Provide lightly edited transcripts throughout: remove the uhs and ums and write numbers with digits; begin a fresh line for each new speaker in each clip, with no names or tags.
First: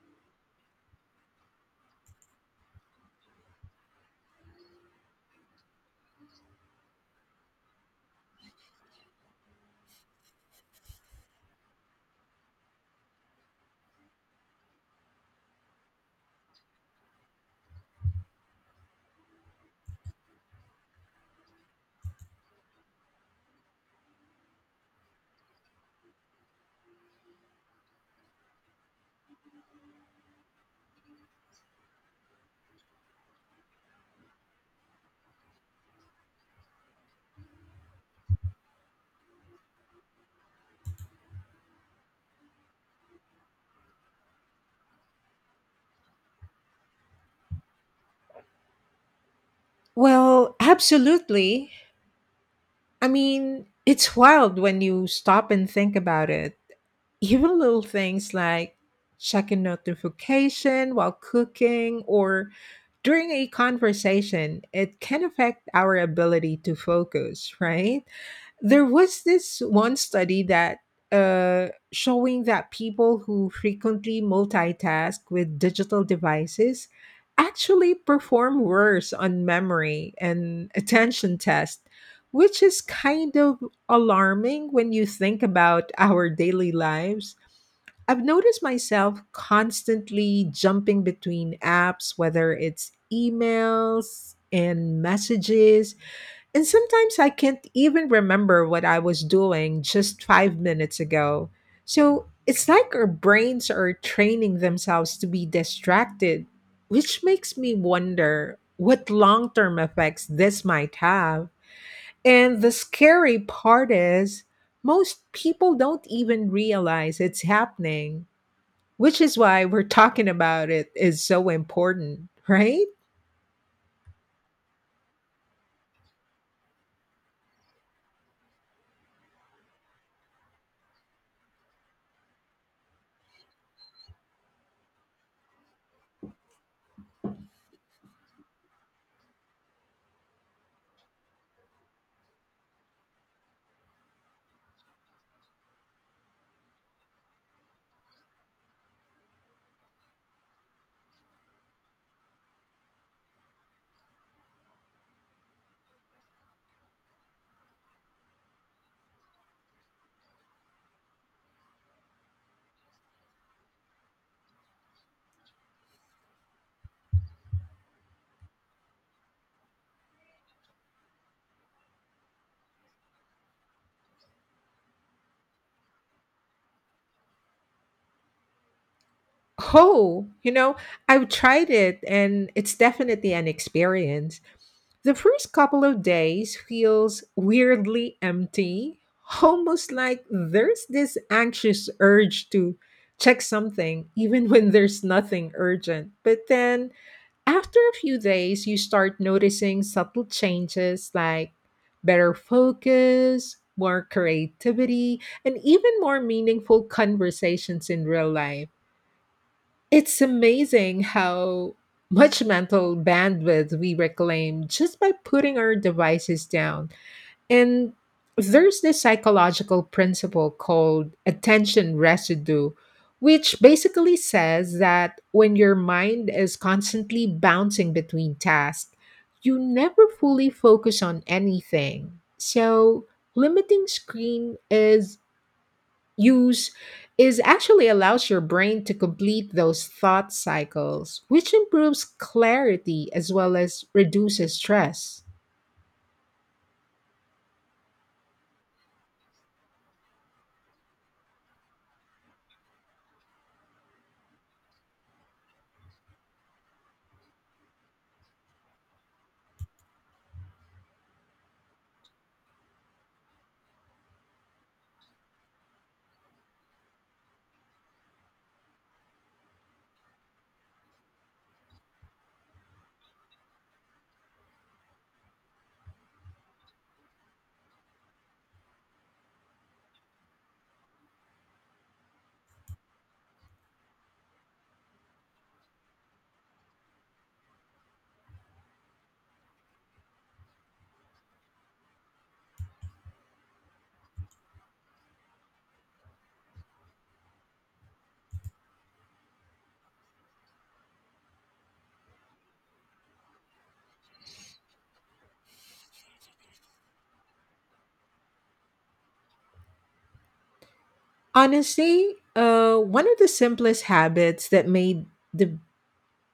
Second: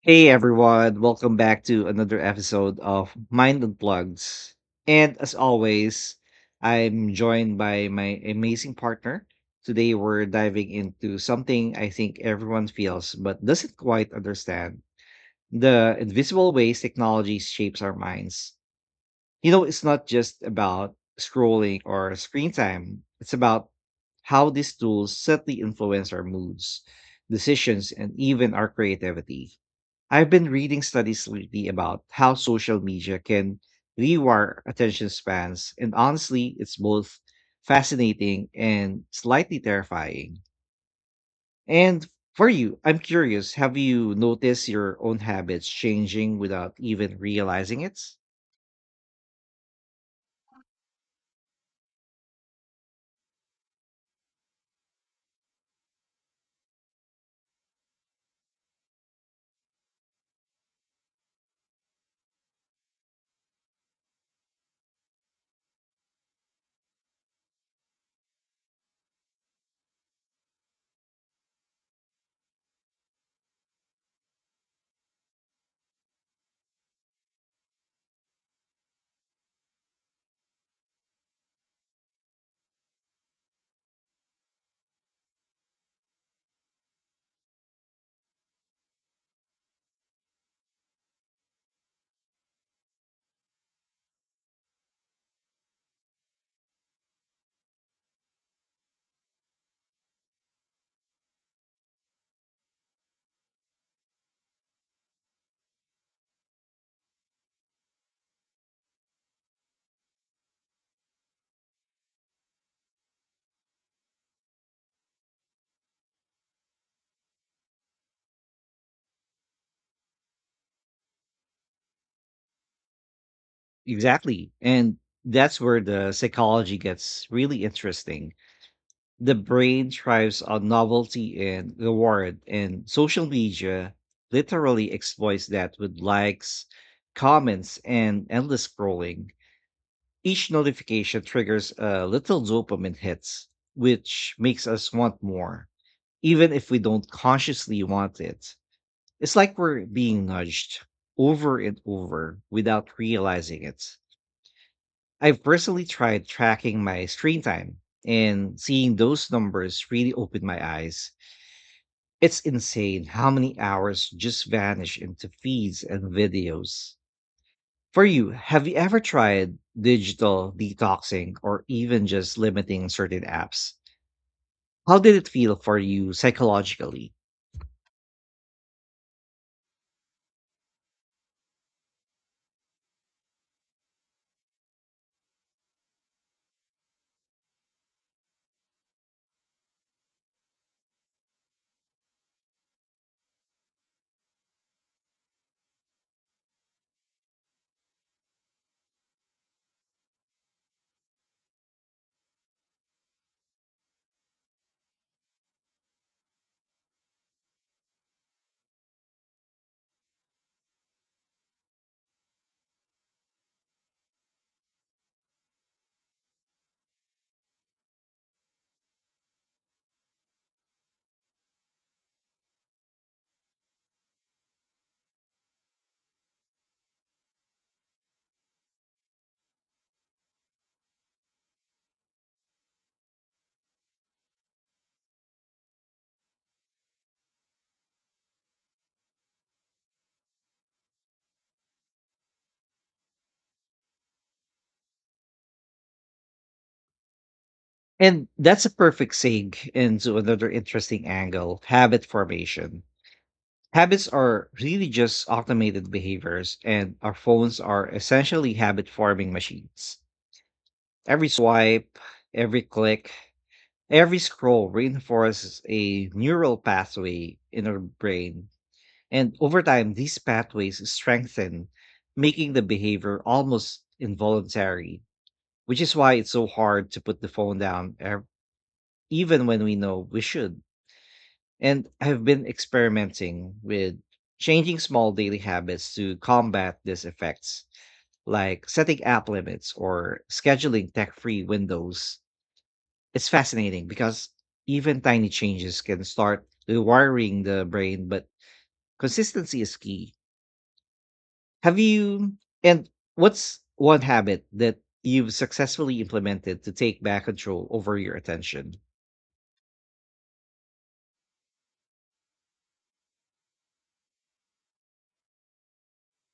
Hey everyone, welcome back to another episode of Mind Unplugged. And as always, I'm joined by my amazing partner. Today we're diving into something I think everyone feels but doesn't quite understand: the invisible ways technology shapes our minds. You know, it's not just about scrolling or screen time, it's about how these tools subtly influence our moods, decisions, and even our creativity. I've been reading studies lately about how social media can rewire attention spans, and honestly, it's both fascinating and slightly terrifying. And for you, I'm curious, have you noticed your own habits changing without even realizing it?
Well, absolutely. I mean, it's wild when you stop and think about it. Even little things like checking notification while cooking or during a conversation, it can affect our ability to focus, right? There was this one study that showing that people who frequently multitask with digital devices actually perform worse on memory and attention tests, which is kind of alarming when you think about our daily lives. I've noticed myself constantly jumping between apps, whether it's emails and messages. And sometimes I can't even remember what I was doing just 5 minutes ago. So it's like our brains are training themselves to be distracted, which makes me wonder what long term effects this might have. And the scary part is, most people don't even realize it's happening, which is why we're talking about it is so important, right?
Exactly. And that's where the psychology gets really interesting. The brain thrives on novelty and reward, and social media literally exploits that with likes, comments, and endless scrolling. Each notification triggers a little dopamine hits, which makes us want more, even if we don't consciously want it. It's like we're being nudged over and over without realizing it. I've personally tried tracking my screen time, and seeing those numbers really opened my eyes. It's insane how many hours just vanish into feeds and videos. For you, have you ever tried digital detoxing or even just limiting certain apps? How did it feel for you psychologically?
Oh, you know, I've tried it and it's definitely an experience. The first couple of days feels weirdly empty, almost like there's this anxious urge to check something, even when there's nothing urgent. But then after a few days, you start noticing subtle changes like better focus, more creativity, and even more meaningful conversations in real life. It's amazing how much mental bandwidth we reclaim just by putting our devices down. And there's this psychological principle called attention residue, which basically says that when your mind is constantly bouncing between tasks, you never fully focus on anything. So, limiting screen is use is actually allows your brain to complete those thought cycles, which improves clarity as well as reduces stress.
And that's a perfect seg into another interesting angle: habit formation. Habits are really just automated behaviors, and our phones are essentially habit forming machines. Every swipe, every click, every scroll reinforces a neural pathway in our brain, and over time, these pathways strengthen, making the behavior almost involuntary, which is why it's so hard to put the phone down, even when we know we should. And I've been experimenting with changing small daily habits to combat these effects, like setting app limits or scheduling tech free windows. It's fascinating because even tiny changes can start rewiring the brain, but consistency is key. Have you, and What's one habit that you've successfully implemented to take back control over your attention?
Honestly, one of the simplest habits that made the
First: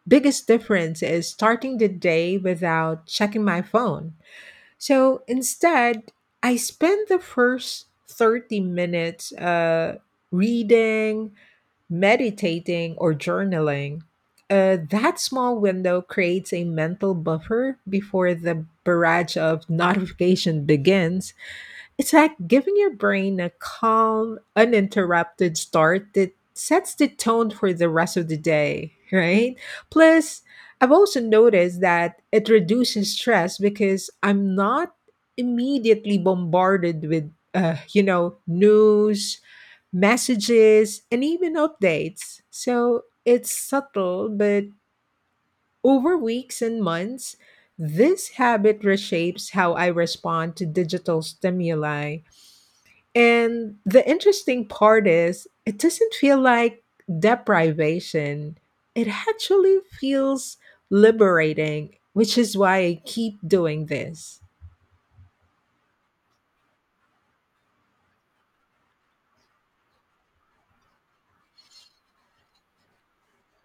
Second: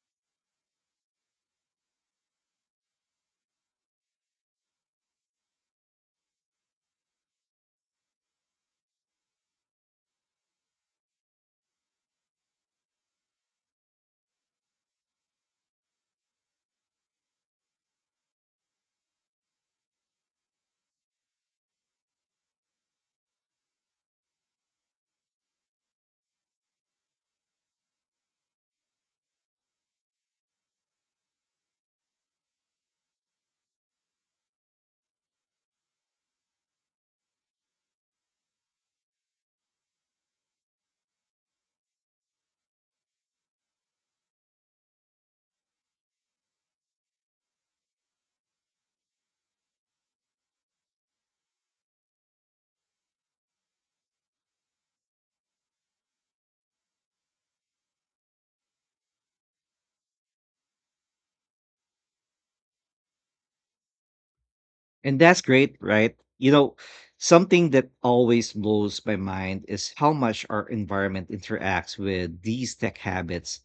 biggest difference is starting the day without checking my phone. So instead, I spend the first 30 minutes reading, meditating, or journaling. That small window creates a mental buffer before the barrage of notification begins. It's like giving your brain a calm, uninterrupted start that sets the tone for the rest of the day, right? Plus, I've also noticed that it reduces stress because I'm not immediately bombarded with, news, messages, and even updates. So it's subtle, but over weeks and months, this habit reshapes how I respond to digital stimuli. And the interesting part is, it doesn't feel like deprivation. It actually feels liberating, which is why I keep doing this.
And that's great, right? You know, something that always blows my mind is how much our environment interacts with these tech habits.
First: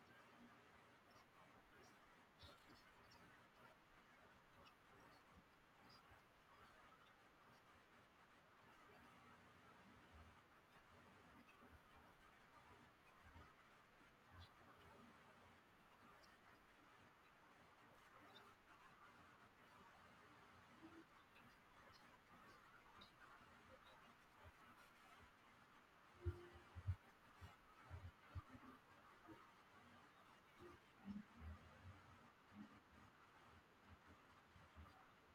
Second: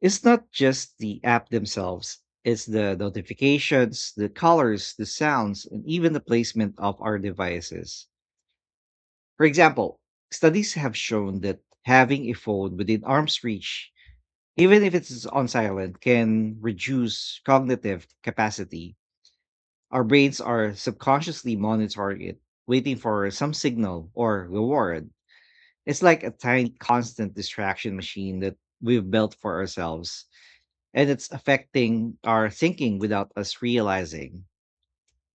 It's not just the app themselves, it's the notifications, the colors, the sounds, and even the placement of our devices. For example, studies have shown that having a phone within arm's reach, even if it's on silent, can reduce cognitive capacity. Our brains are subconsciously monitoring it, waiting for some signal or reward. It's like a tiny constant distraction machine that we've built for ourselves, and it's affecting our thinking without us realizing.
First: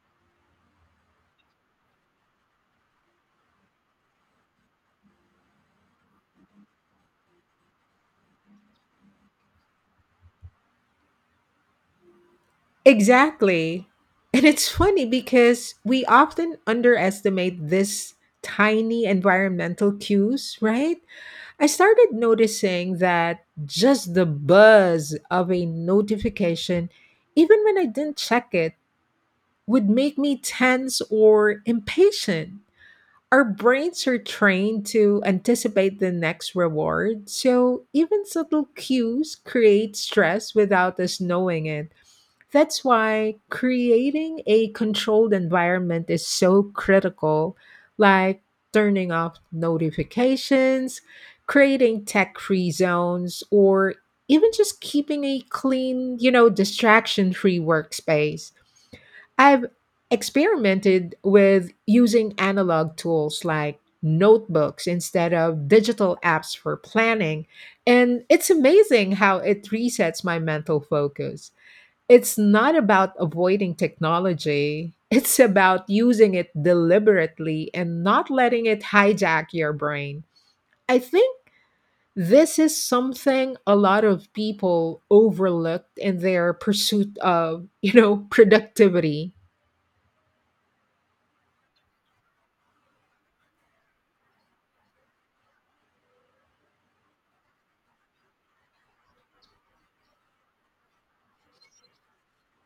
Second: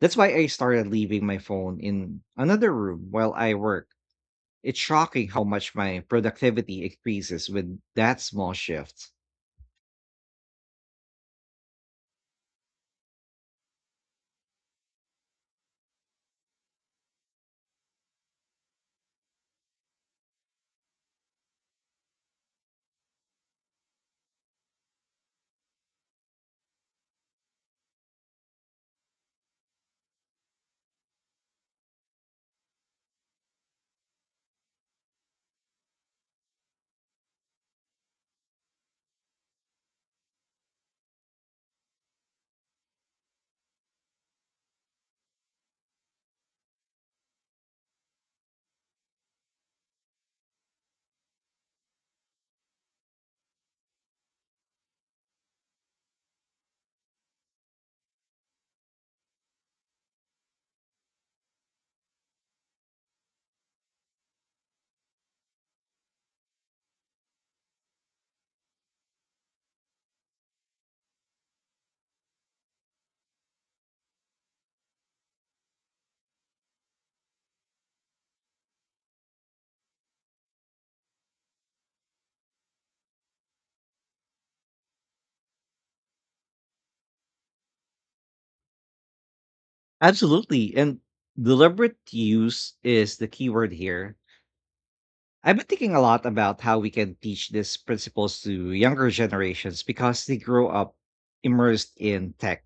That's why I started leaving my phone in another room while I work. It's shocking how much my productivity increases with that small shift.
Exactly. And it's funny because we often underestimate this tiny environmental cues, right? I started noticing that just the buzz of a notification, even when I didn't check it, would make me tense or impatient. Our brains are trained to anticipate the next reward, so even subtle cues create stress without us knowing it. That's why creating a controlled environment is so critical, like turning off notifications, creating tech free zones, or even just keeping a clean, distraction free workspace. I've experimented with using analog tools like notebooks instead of digital apps for planning, and it's amazing how it resets my mental focus. It's not about avoiding technology. It's about using it deliberately and not letting it hijack your brain. I think this is something a lot of people overlooked in their pursuit of, productivity.
Absolutely. And deliberate use is the key word here. I've been thinking a lot about how we can teach these principles to younger generations because they grow up immersed in tech.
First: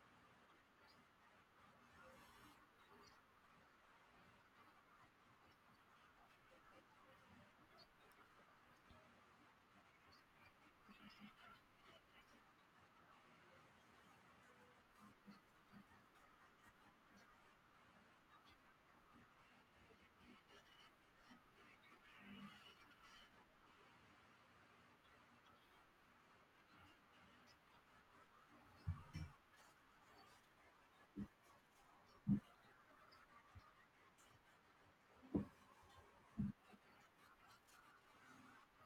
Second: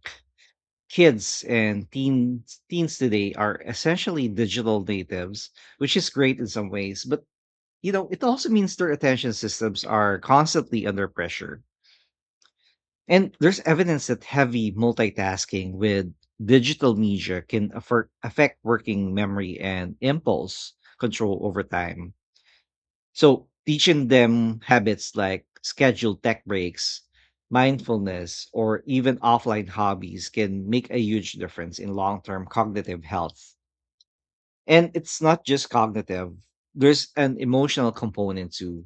Kids and teens today are essentially digital natives, which is great in some ways, but you know, it also means their attention systems are constantly under pressure. And there's evidence that heavy multitasking with digital media can affect working memory and impulse control over time. So teaching them habits like scheduled tech breaks, mindfulness, or even offline hobbies can make a huge difference in long term cognitive health. And it's not just cognitive, there's an emotional component too.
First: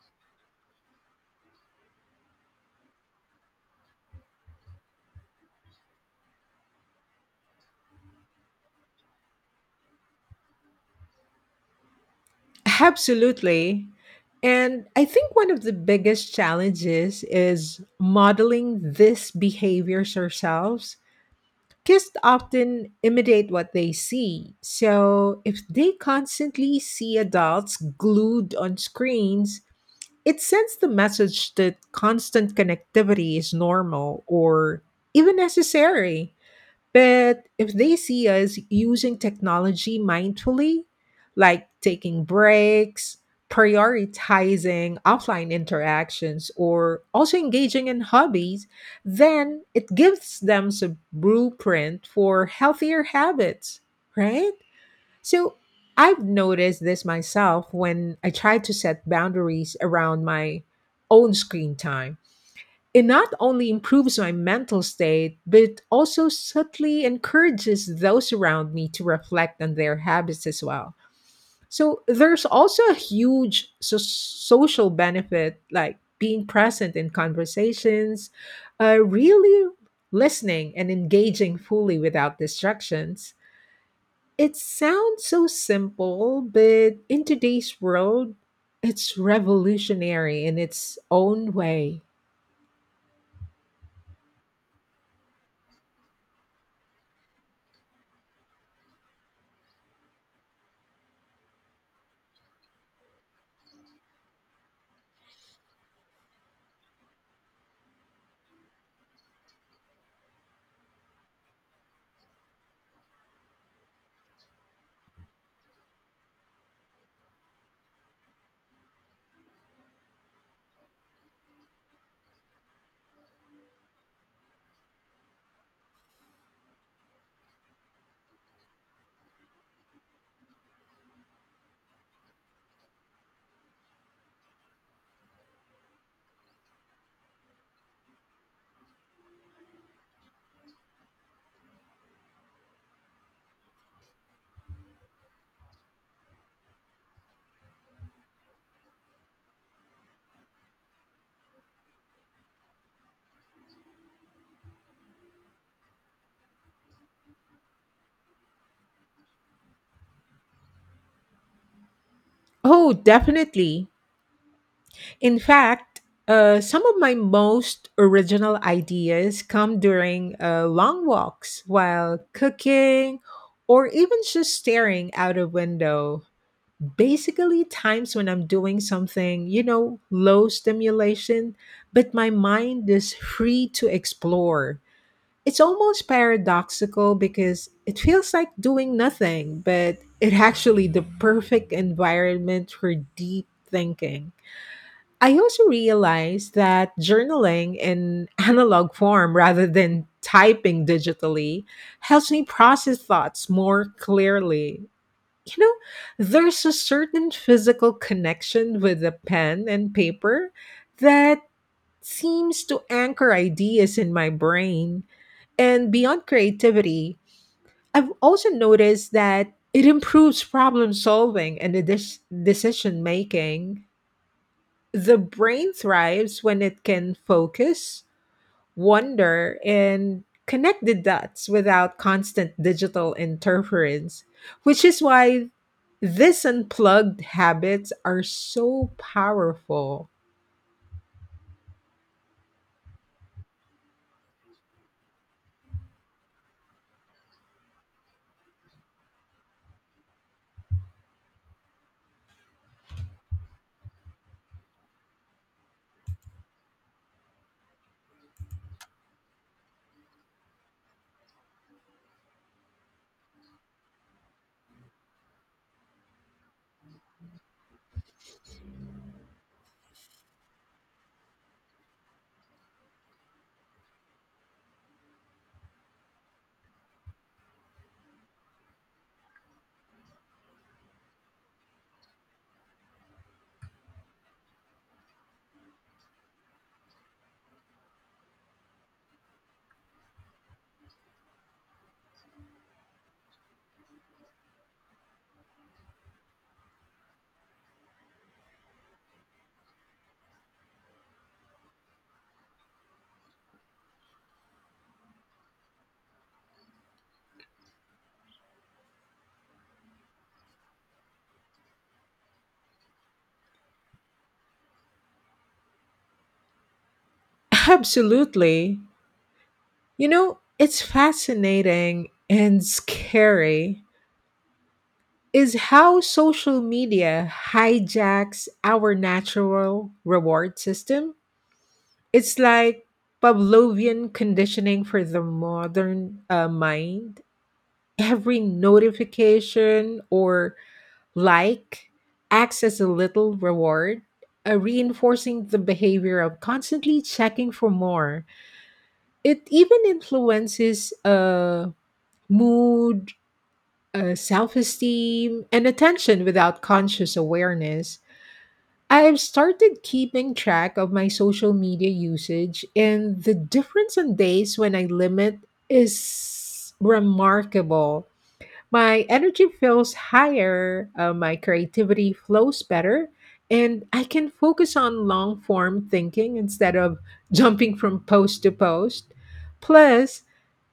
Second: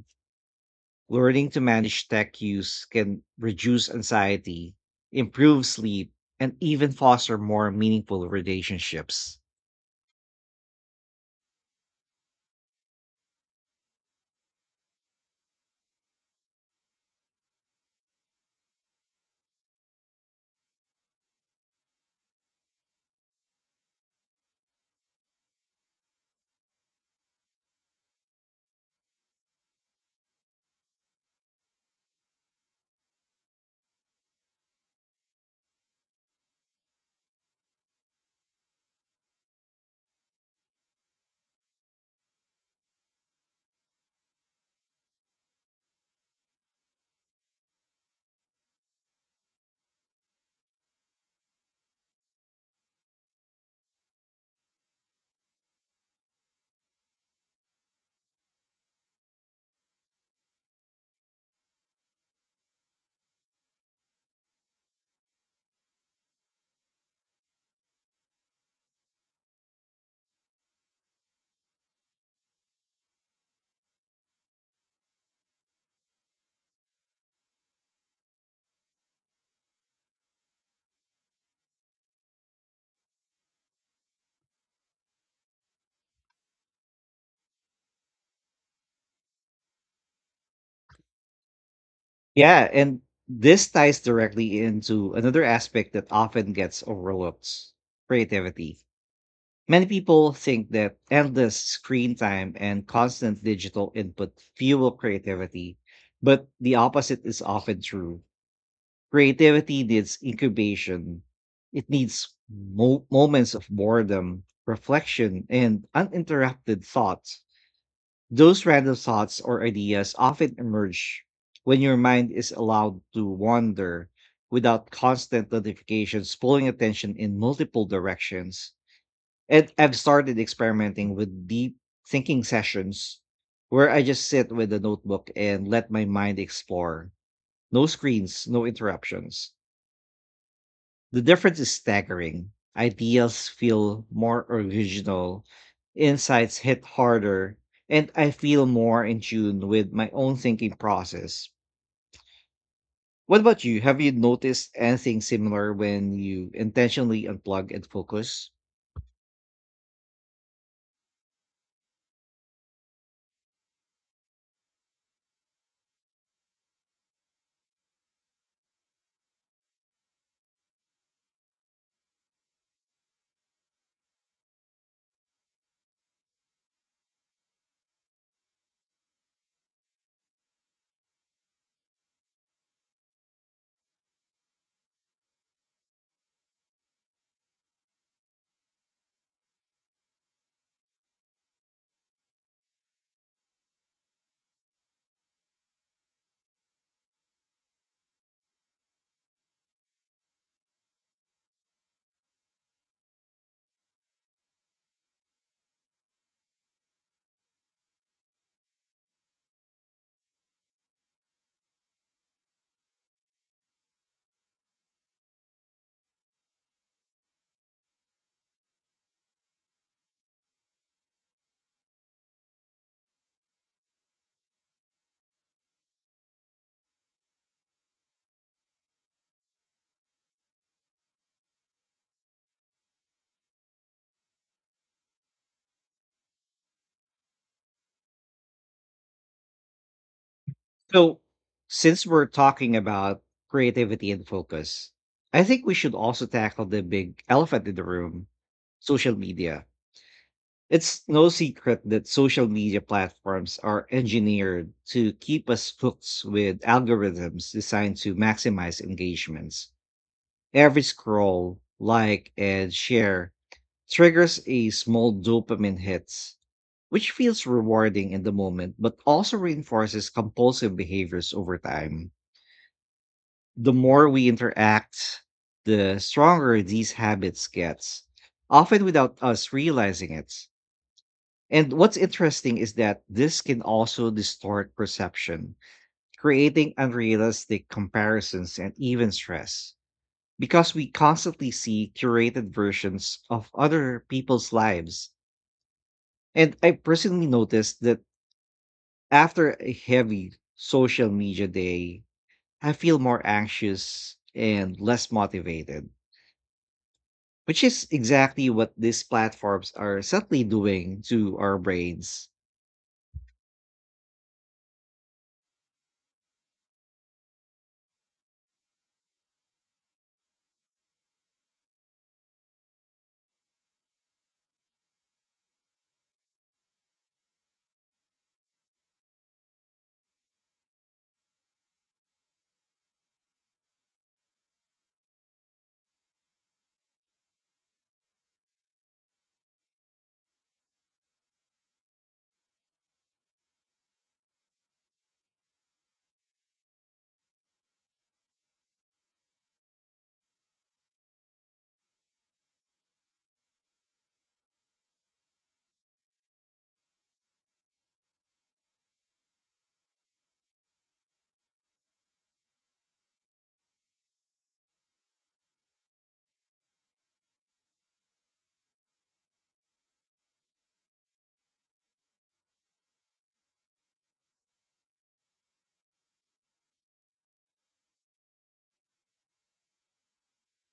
Learning to manage tech use can reduce anxiety, improve sleep, and even foster more meaningful relationships.
Absolutely. And I think one of the biggest challenges is modeling these behaviors ourselves. Kids often imitate what they see. So if they constantly see adults glued on screens, it sends the message that constant connectivity is normal or even necessary. But if they see us using technology mindfully, like taking breaks, prioritizing offline interactions, or also engaging in hobbies, then it gives them some blueprint for healthier habits, right? So I've noticed this myself when I try to set boundaries around my own screen time, it not only improves my mental state, but it also subtly encourages those around me to reflect on their habits as well. So there's also a huge so- social benefit, like being present in conversations, really listening and engaging fully without distractions. It sounds so simple, but in today's world, it's revolutionary in its own way.
Yeah, and this ties directly into another aspect that often gets overlooked: creativity. Many people think that endless screen time and constant digital input fuel creativity, but the opposite is often true. Creativity needs incubation, it needs moments of boredom, reflection, and uninterrupted thought. Those random thoughts or ideas often emerge when your mind is allowed to wander without constant notifications pulling attention in multiple directions. And I've started experimenting with deep thinking sessions where I just sit with a notebook and let my mind explore. No screens, no interruptions. The difference is staggering. Ideas feel more original, insights hit harder, and I feel more in tune with my own thinking process. What about you? Have you noticed anything similar when you intentionally unplug and focus?
Oh, definitely. In fact, some of my most original ideas come during long walks while cooking or even just staring out a window. Basically, times when I'm doing something, you know, low stimulation, but my mind is free to explore. It's almost paradoxical because it feels like doing nothing, but it actually the perfect environment for deep thinking. I also realized that journaling in analog form rather than typing digitally helps me process thoughts more clearly. You know, there's a certain physical connection with a pen and paper that seems to anchor ideas in my brain. And beyond creativity, I've also noticed that it improves problem solving and the dis- decision making. The brain thrives when it can focus, wonder, and connect the dots without constant digital interference, which is why these unplugged habits are so powerful.
So, since we're talking about creativity and focus, I think we should also tackle the big elephant in the room: social media. It's no secret that social media platforms are engineered to keep us hooked with algorithms designed to maximize engagements. Every scroll, like, and share triggers a small dopamine hit, which feels rewarding in the moment but also reinforces compulsive behaviors over time. The more we interact, the stronger these habits get, often without us realizing it. And what's interesting is that this can also distort perception, creating unrealistic comparisons and even stress, because we constantly see curated versions of other people's lives. And I personally noticed that after a heavy social media day, I feel more anxious and less motivated, which is exactly what these platforms are subtly doing to our brains.
Absolutely. You know, it's fascinating and scary is how social media hijacks our natural reward system. It's like Pavlovian conditioning for the modern mind. Every notification or like acts as a little reward, reinforcing the behavior of constantly checking for more. It even influences mood, self esteem, and attention without conscious awareness. I've started keeping track of my social media usage, and the difference on days when I limit is remarkable. My energy feels higher, my creativity flows better, and I can focus on long form thinking instead of jumping from post to post. Plus,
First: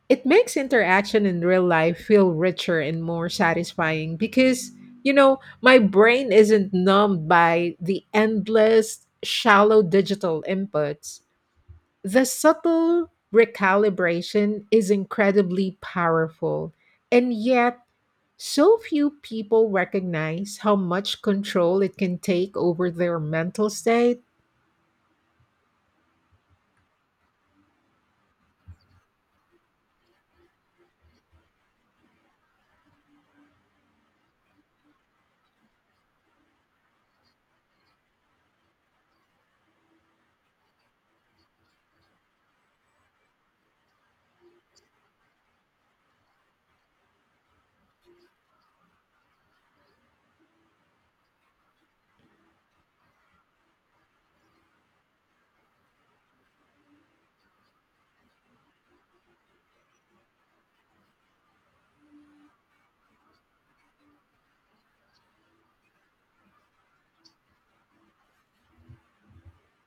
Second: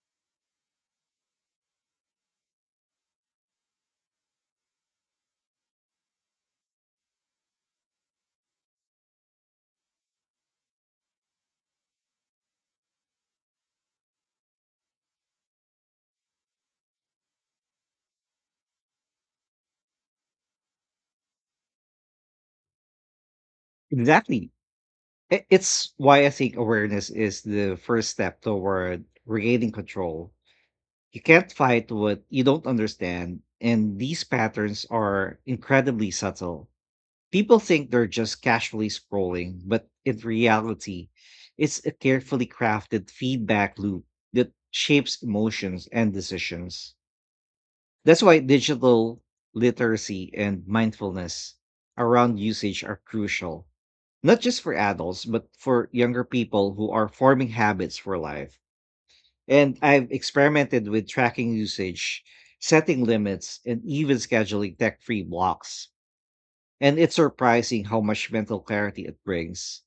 it makes interaction in real life feel richer and more satisfying because you know my brain isn't numbed by the endless shallow digital inputs. The subtle recalibration is incredibly powerful, and yet so few people recognize how much control it can take over their mental state.
Exactly. It's why I think awareness is the first step toward regaining control. You can't fight what you don't understand, and these patterns are incredibly subtle. People think they're just casually scrolling, but in reality, it's a carefully crafted feedback loop that shapes emotions and decisions. That's why digital literacy and mindfulness around usage are crucial, not just for adults, but for younger people who are forming habits for life. And I've experimented with tracking usage, setting limits, and even scheduling tech free blocks. And it's surprising how much mental clarity it brings.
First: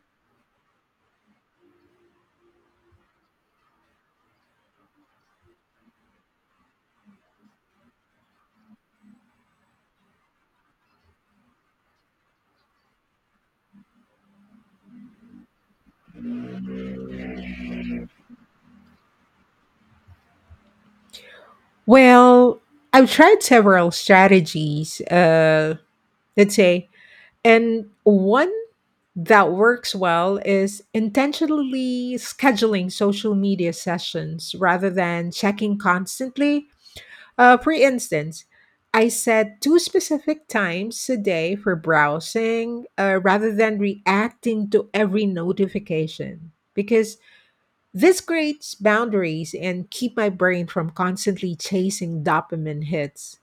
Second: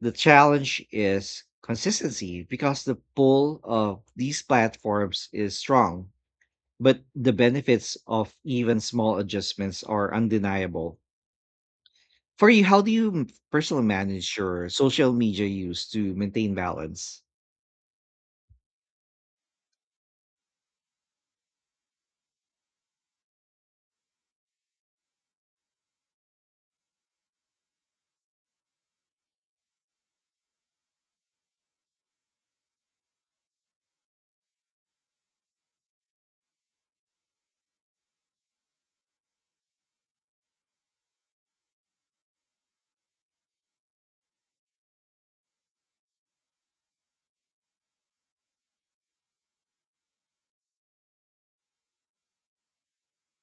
The challenge is consistency because the pull of these platforms is strong, but the benefits of even small adjustments are undeniable. For you, how do you personally manage your social media use to maintain balance?
Well, I've tried several strategies, let's say. And one that works well is intentionally scheduling social media sessions rather than checking constantly. For instance, I set two specific times a day for browsing rather than reacting to every notification because this creates boundaries and keep my brain from constantly chasing dopamine hits.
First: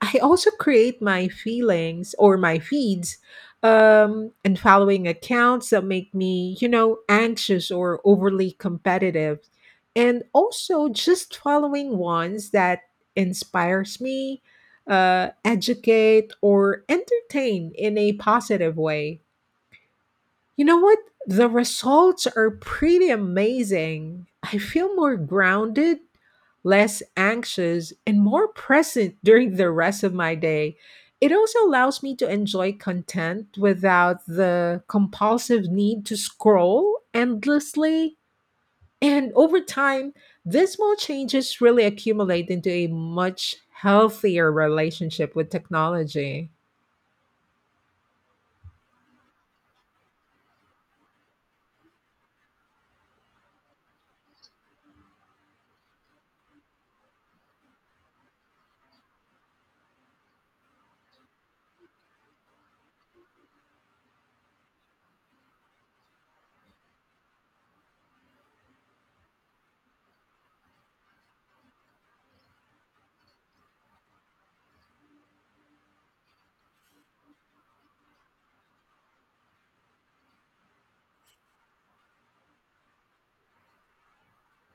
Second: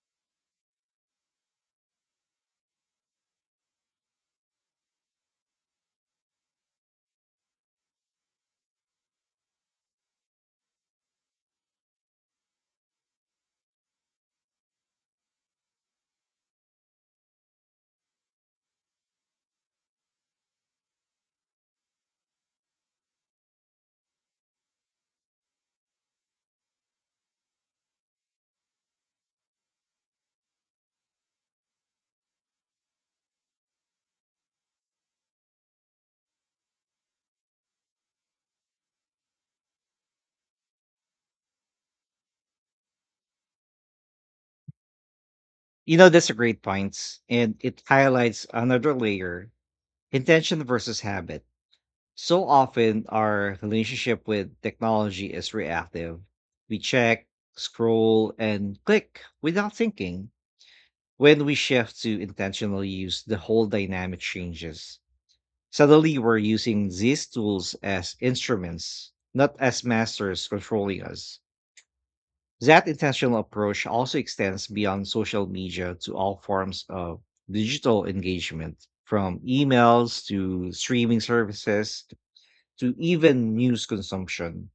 I also create my feelings or my feeds, and following accounts that make me, you know, anxious or overly competitive. And also just following ones that inspires me, educate, or entertain in a positive way. You know what? The results are pretty amazing. I feel more grounded, less anxious, and more present during the rest of my day. It also allows me to enjoy content without the compulsive need to scroll endlessly. And over time, these small changes really accumulate into a much healthier relationship with
You know, that's a
technology.
great point, and it highlights another layer: intention versus habit. So often, our relationship with technology is reactive. We check, scroll, and click without thinking. When we shift to intentional use, the whole dynamic changes. Suddenly we're using these tools as instruments, not as masters controlling us. That intentional approach also extends beyond social media to all forms of digital engagement, from emails to streaming services to even news consumption.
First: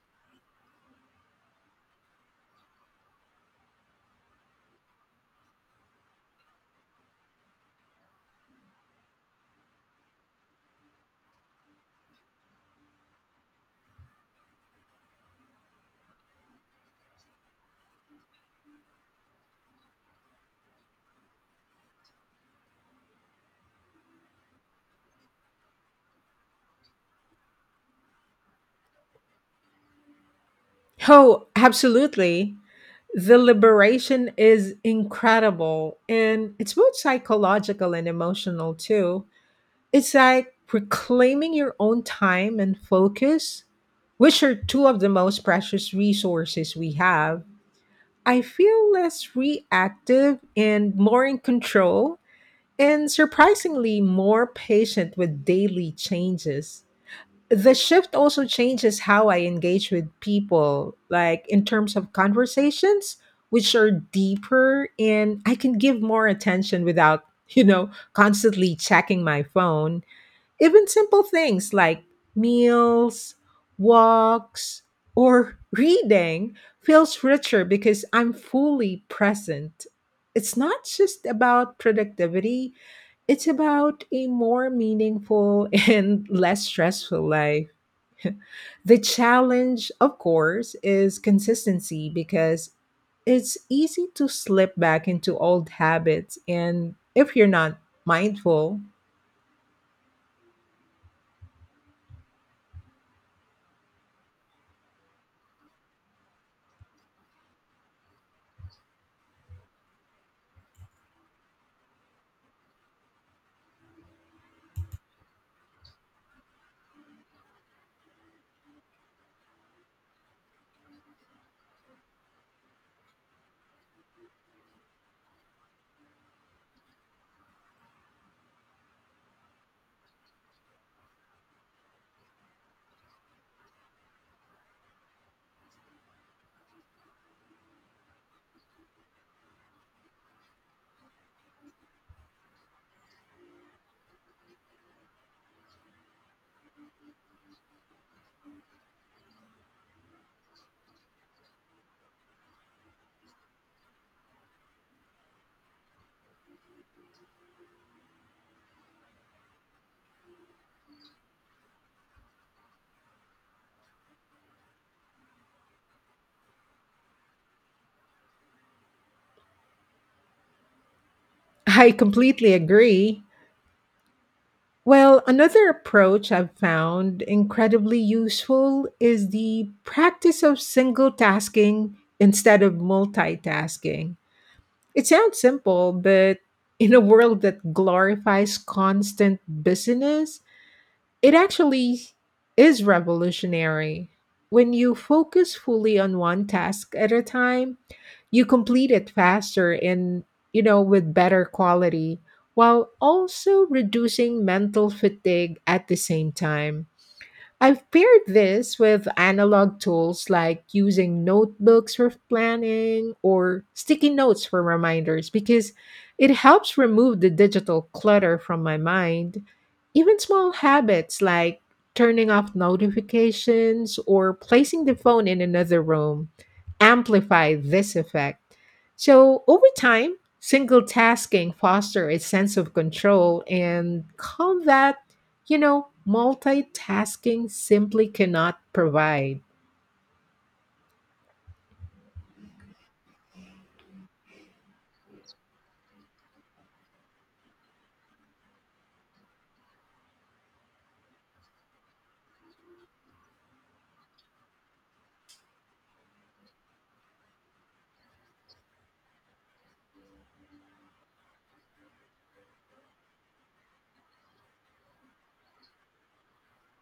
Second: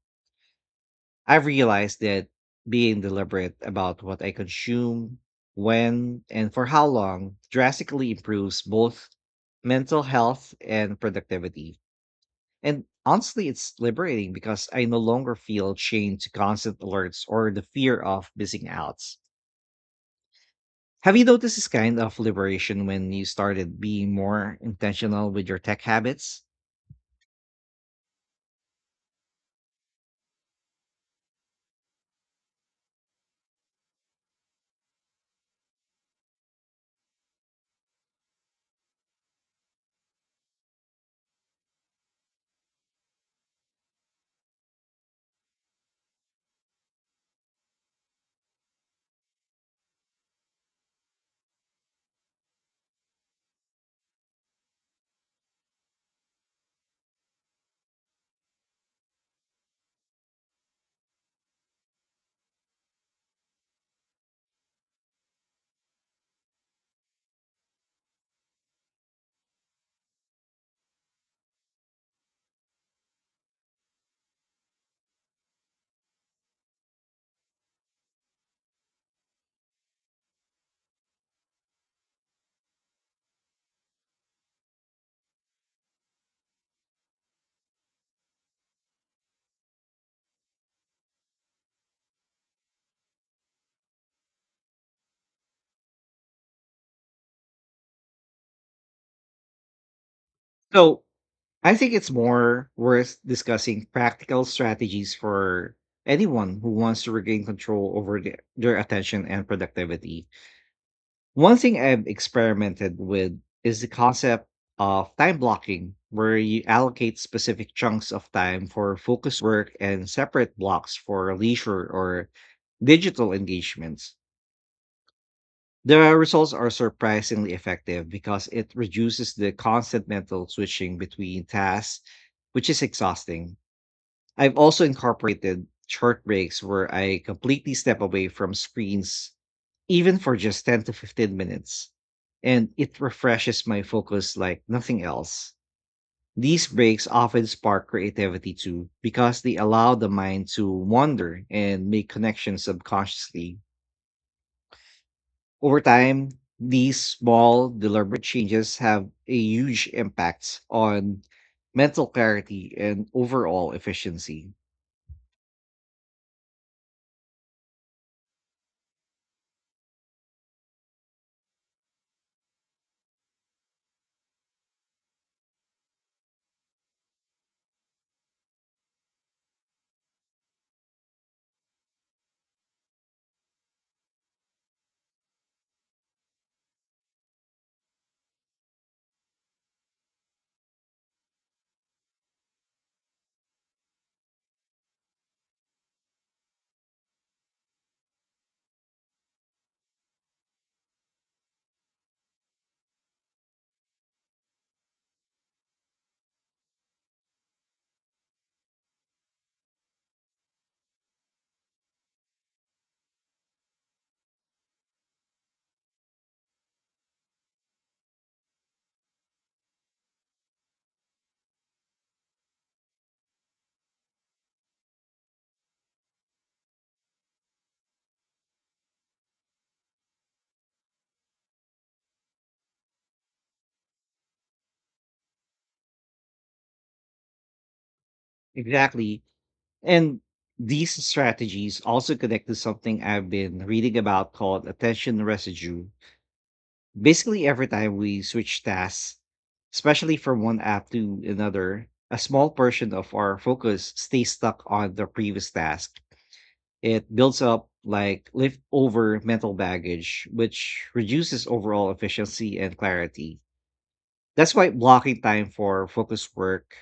I've realized that being deliberate about what I consume, when, and for how long drastically improves both mental health and productivity. And honestly, it's liberating because I no longer feel chained to constant alerts or the fear of missing out. Have you noticed this kind of liberation when you started being more intentional with your tech habits?
Oh, absolutely. The liberation is incredible, and it's both psychological and emotional too. It's like reclaiming your own time and focus, which are two of the most precious resources we have. I feel less reactive and more in control, and surprisingly more patient with daily changes. The shift also changes how I engage with people, like in terms of conversations, which are deeper, and I can give more attention without, you know, constantly checking my phone. Even simple things like meals, walks, or reading feels richer because I'm fully present. It's not just about productivity, it's about a more meaningful and less stressful life. The challenge, of course, is consistency because it's easy to slip back into old habits. And if you're not mindful,
So I think it's more worth discussing practical strategies for anyone who wants to regain control over their attention and productivity. One thing I've experimented with is the concept of time blocking, where you allocate specific chunks of time for focus work and separate blocks for leisure or digital engagements. The results are surprisingly effective because it reduces the constant mental switching between tasks, which is exhausting. I've also incorporated short breaks where I completely step away from screens, even for just 10 to 15 minutes, and it refreshes my focus like nothing else. These breaks often spark creativity too, because they allow the mind to wander and make connections subconsciously. Over time, these small, deliberate changes have a huge impact on mental clarity and overall efficiency.
I completely agree. Well, another approach I've found incredibly useful is the practice of single tasking instead of multitasking. It sounds simple, but in a world that glorifies constant busyness, it actually is revolutionary. When you focus fully on one task at a time, you complete it faster and, you know, with better quality while also reducing mental fatigue at the same time. I've paired this with analog tools like using notebooks for planning or sticky notes for reminders because it helps remove the digital clutter from my mind. Even small habits like turning off notifications or placing the phone in another room amplify this effect. So, over time, single tasking fosters a sense of control and calm that, you know, multitasking simply cannot
Exactly.
provide.
And these strategies also connect to something I've been reading about called attention residue. Basically, every time we switch tasks, especially from one app to another, a small portion of our focus stays stuck on the previous task. It builds up like leftover mental baggage, which reduces overall efficiency and clarity. That's why blocking time for focus work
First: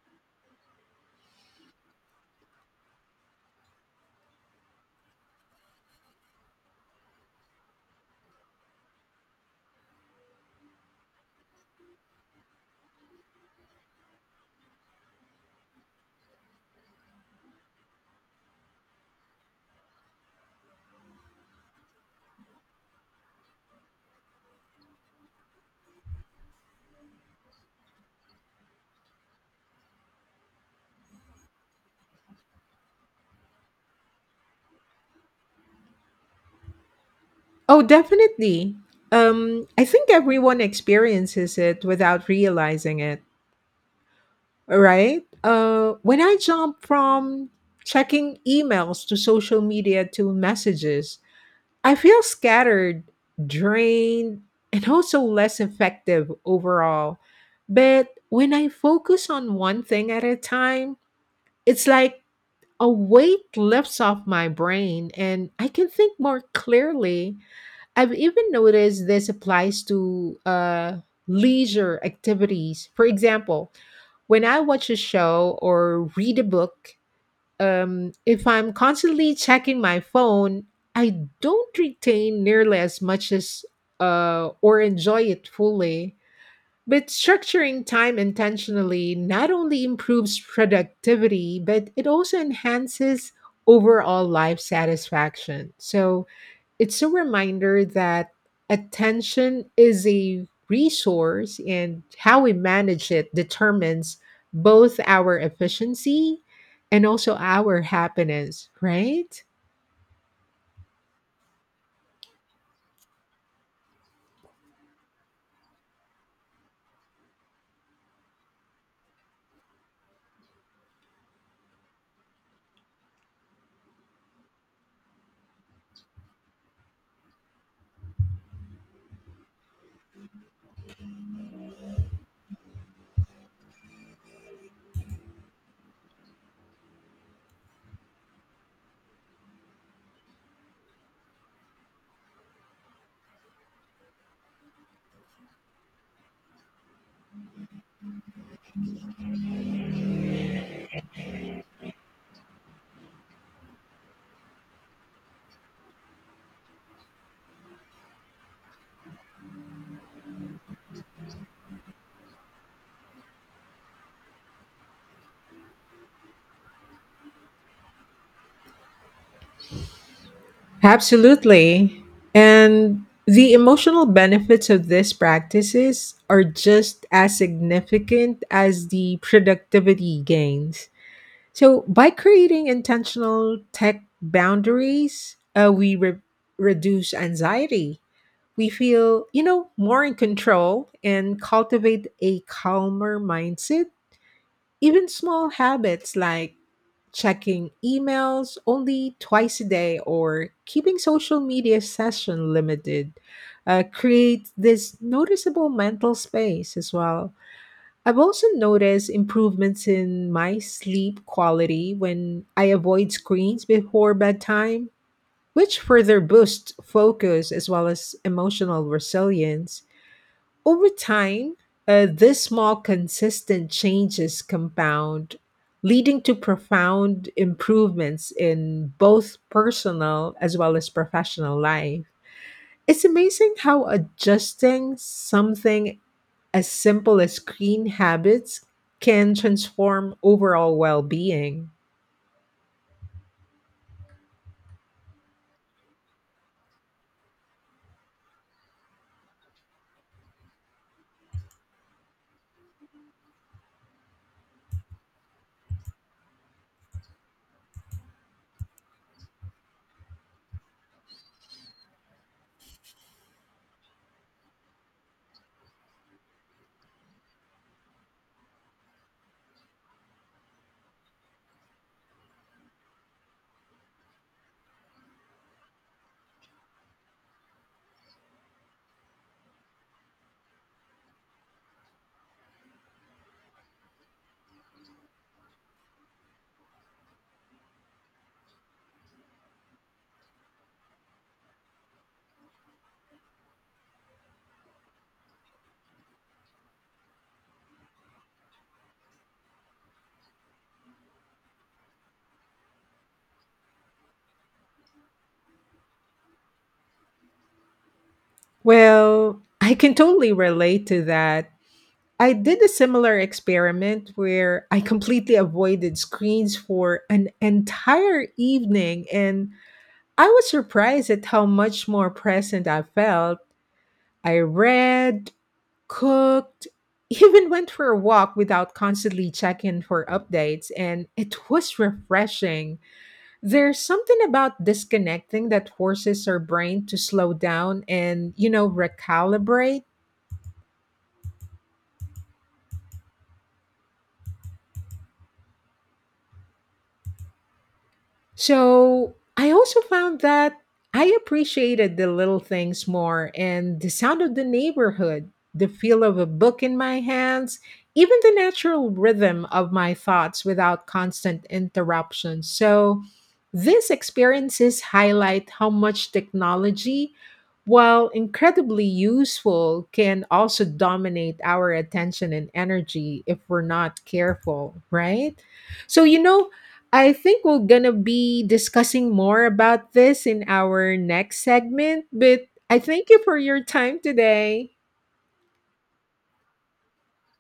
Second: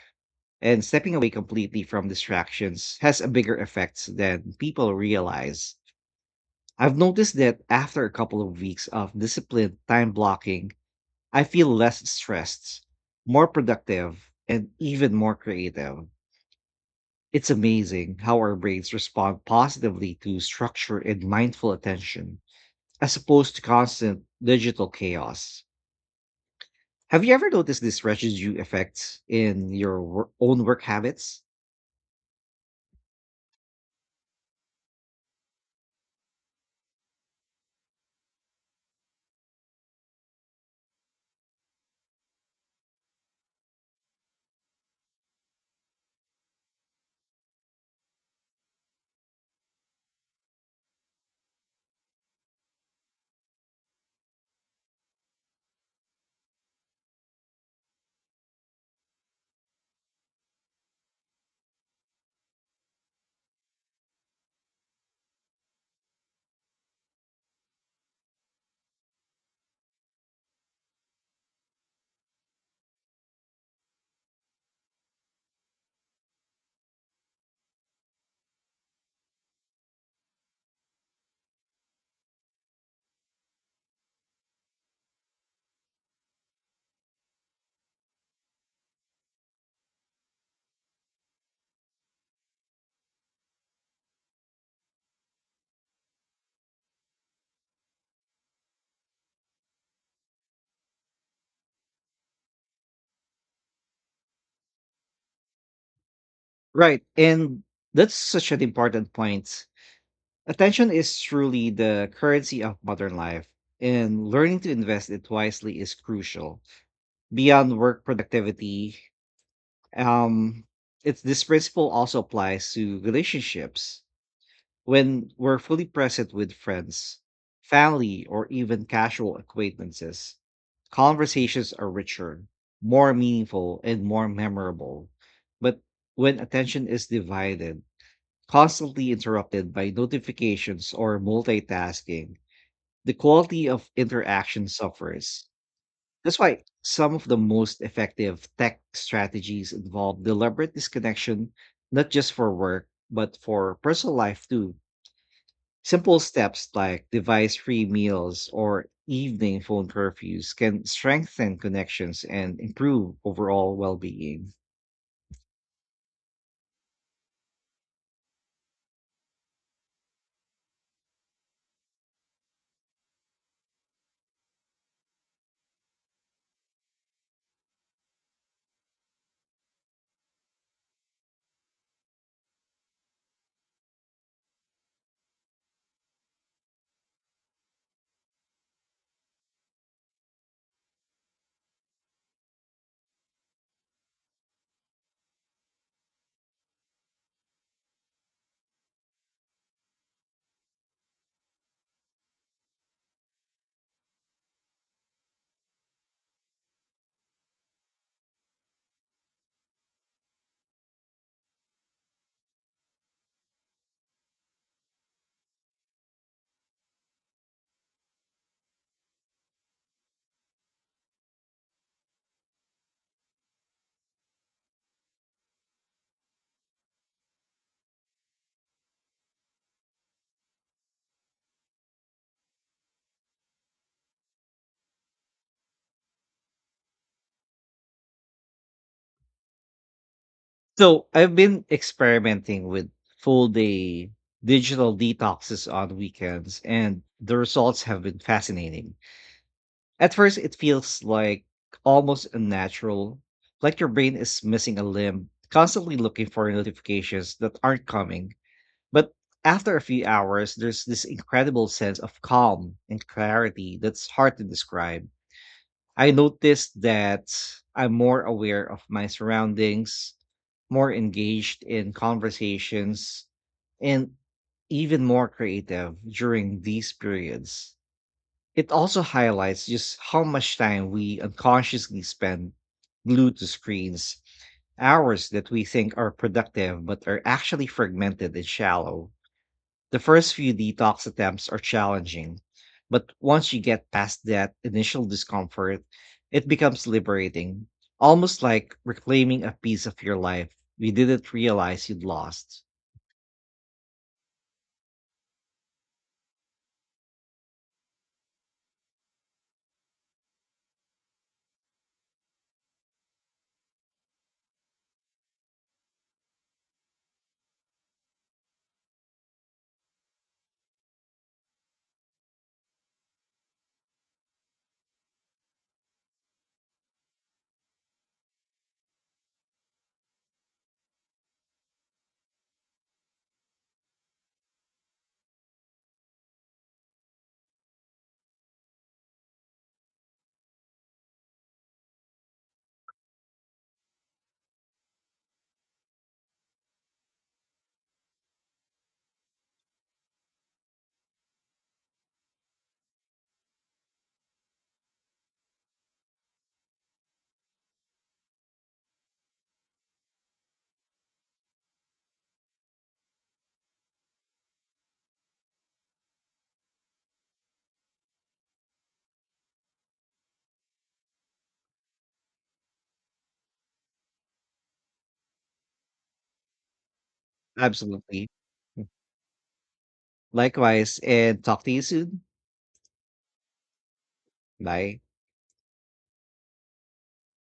and stepping away completely from distractions has a bigger effect than people realize. I've noticed that after a couple of weeks of disciplined time blocking, I feel less stressed, more productive, and even more creative. It's amazing how our brains respond positively to structure and mindful attention, as opposed to constant digital chaos. Have you ever noticed this residue effect in your own work habits?
Oh, definitely. I think everyone experiences it without realizing it, right? When I jump from checking emails to social media to messages, I feel scattered, drained, and also less effective overall. But when I focus on one thing at a time, it's like a weight lifts off my brain and I can think more clearly. I've even noticed this applies to leisure activities. For example, when I watch a show or read a book, if I'm constantly checking my phone, I don't retain nearly as much as or enjoy it fully. But structuring time intentionally not only improves productivity, but it also enhances overall life satisfaction. So it's a reminder that attention is a resource, and how we manage it determines both our efficiency
Right.
and also
And
our
that's such an
happiness,
important
right?
point. Attention is truly the currency of modern life, and learning to invest it wisely is crucial. Beyond work productivity, um, it's this principle also applies to relationships. When we're fully present with friends, family, or even casual acquaintances, conversations are richer, more meaningful, and more memorable. But when attention is divided, constantly interrupted by notifications or multitasking, the quality of interaction suffers. That's why some of the most effective tech strategies involve deliberate disconnection, not just for work, but for personal life too. Simple steps like device free meals or evening phone curfews can strengthen connections and improve overall well being.
Absolutely. And the emotional benefits of these practices are just as significant as the productivity gains. So, by creating intentional tech boundaries, we reduce anxiety. We feel, you know, more in control and cultivate a calmer mindset. Even small habits like checking emails only twice a day or keeping social media session limited, create this noticeable mental space as well. I've also noticed improvements in my sleep quality when I avoid screens before bedtime, which further boosts focus as well as emotional resilience. Over time, these small, consistent changes compound, leading to profound improvements in both personal as well as professional life. It's amazing how adjusting something as simple as screen habits can transform overall well
So I've been
being.
experimenting with full day digital detoxes on weekends, and the results have been fascinating. At first, it feels like almost unnatural, like your brain is missing a limb, constantly looking for notifications that aren't coming. But after a few hours, there's this incredible sense of calm and clarity that's hard to describe. I noticed that I'm more aware of my surroundings, more engaged in conversations, and even more creative during these periods. It also highlights just how much time we unconsciously spend glued to screens, hours that we think are productive but are actually fragmented and shallow. The first few detox attempts are challenging, but once you get past that initial discomfort, it becomes liberating, almost like reclaiming a piece of your life you didn't realize you'd lost.
Well, I can totally relate to that. I did a similar experiment where I completely avoided screens for an entire evening, and I was surprised at how much more present I felt. I read, cooked, even went for a walk without constantly checking for updates, and it was refreshing. There's something about disconnecting that forces our brain to slow down and, you know, recalibrate. So I also found that I appreciated the little things more and the sound of the neighborhood, the feel of a book in my hands, even the natural rhythm of my thoughts without constant interruptions. So these experiences highlight how much technology, while incredibly useful, can also dominate our attention and energy if we're not careful, right? So, you know, I think we're gonna
Absolutely.
be discussing more about this in our
Likewise,
next
and talk to you
segment,
soon.
but I thank you for your time today.
Bye.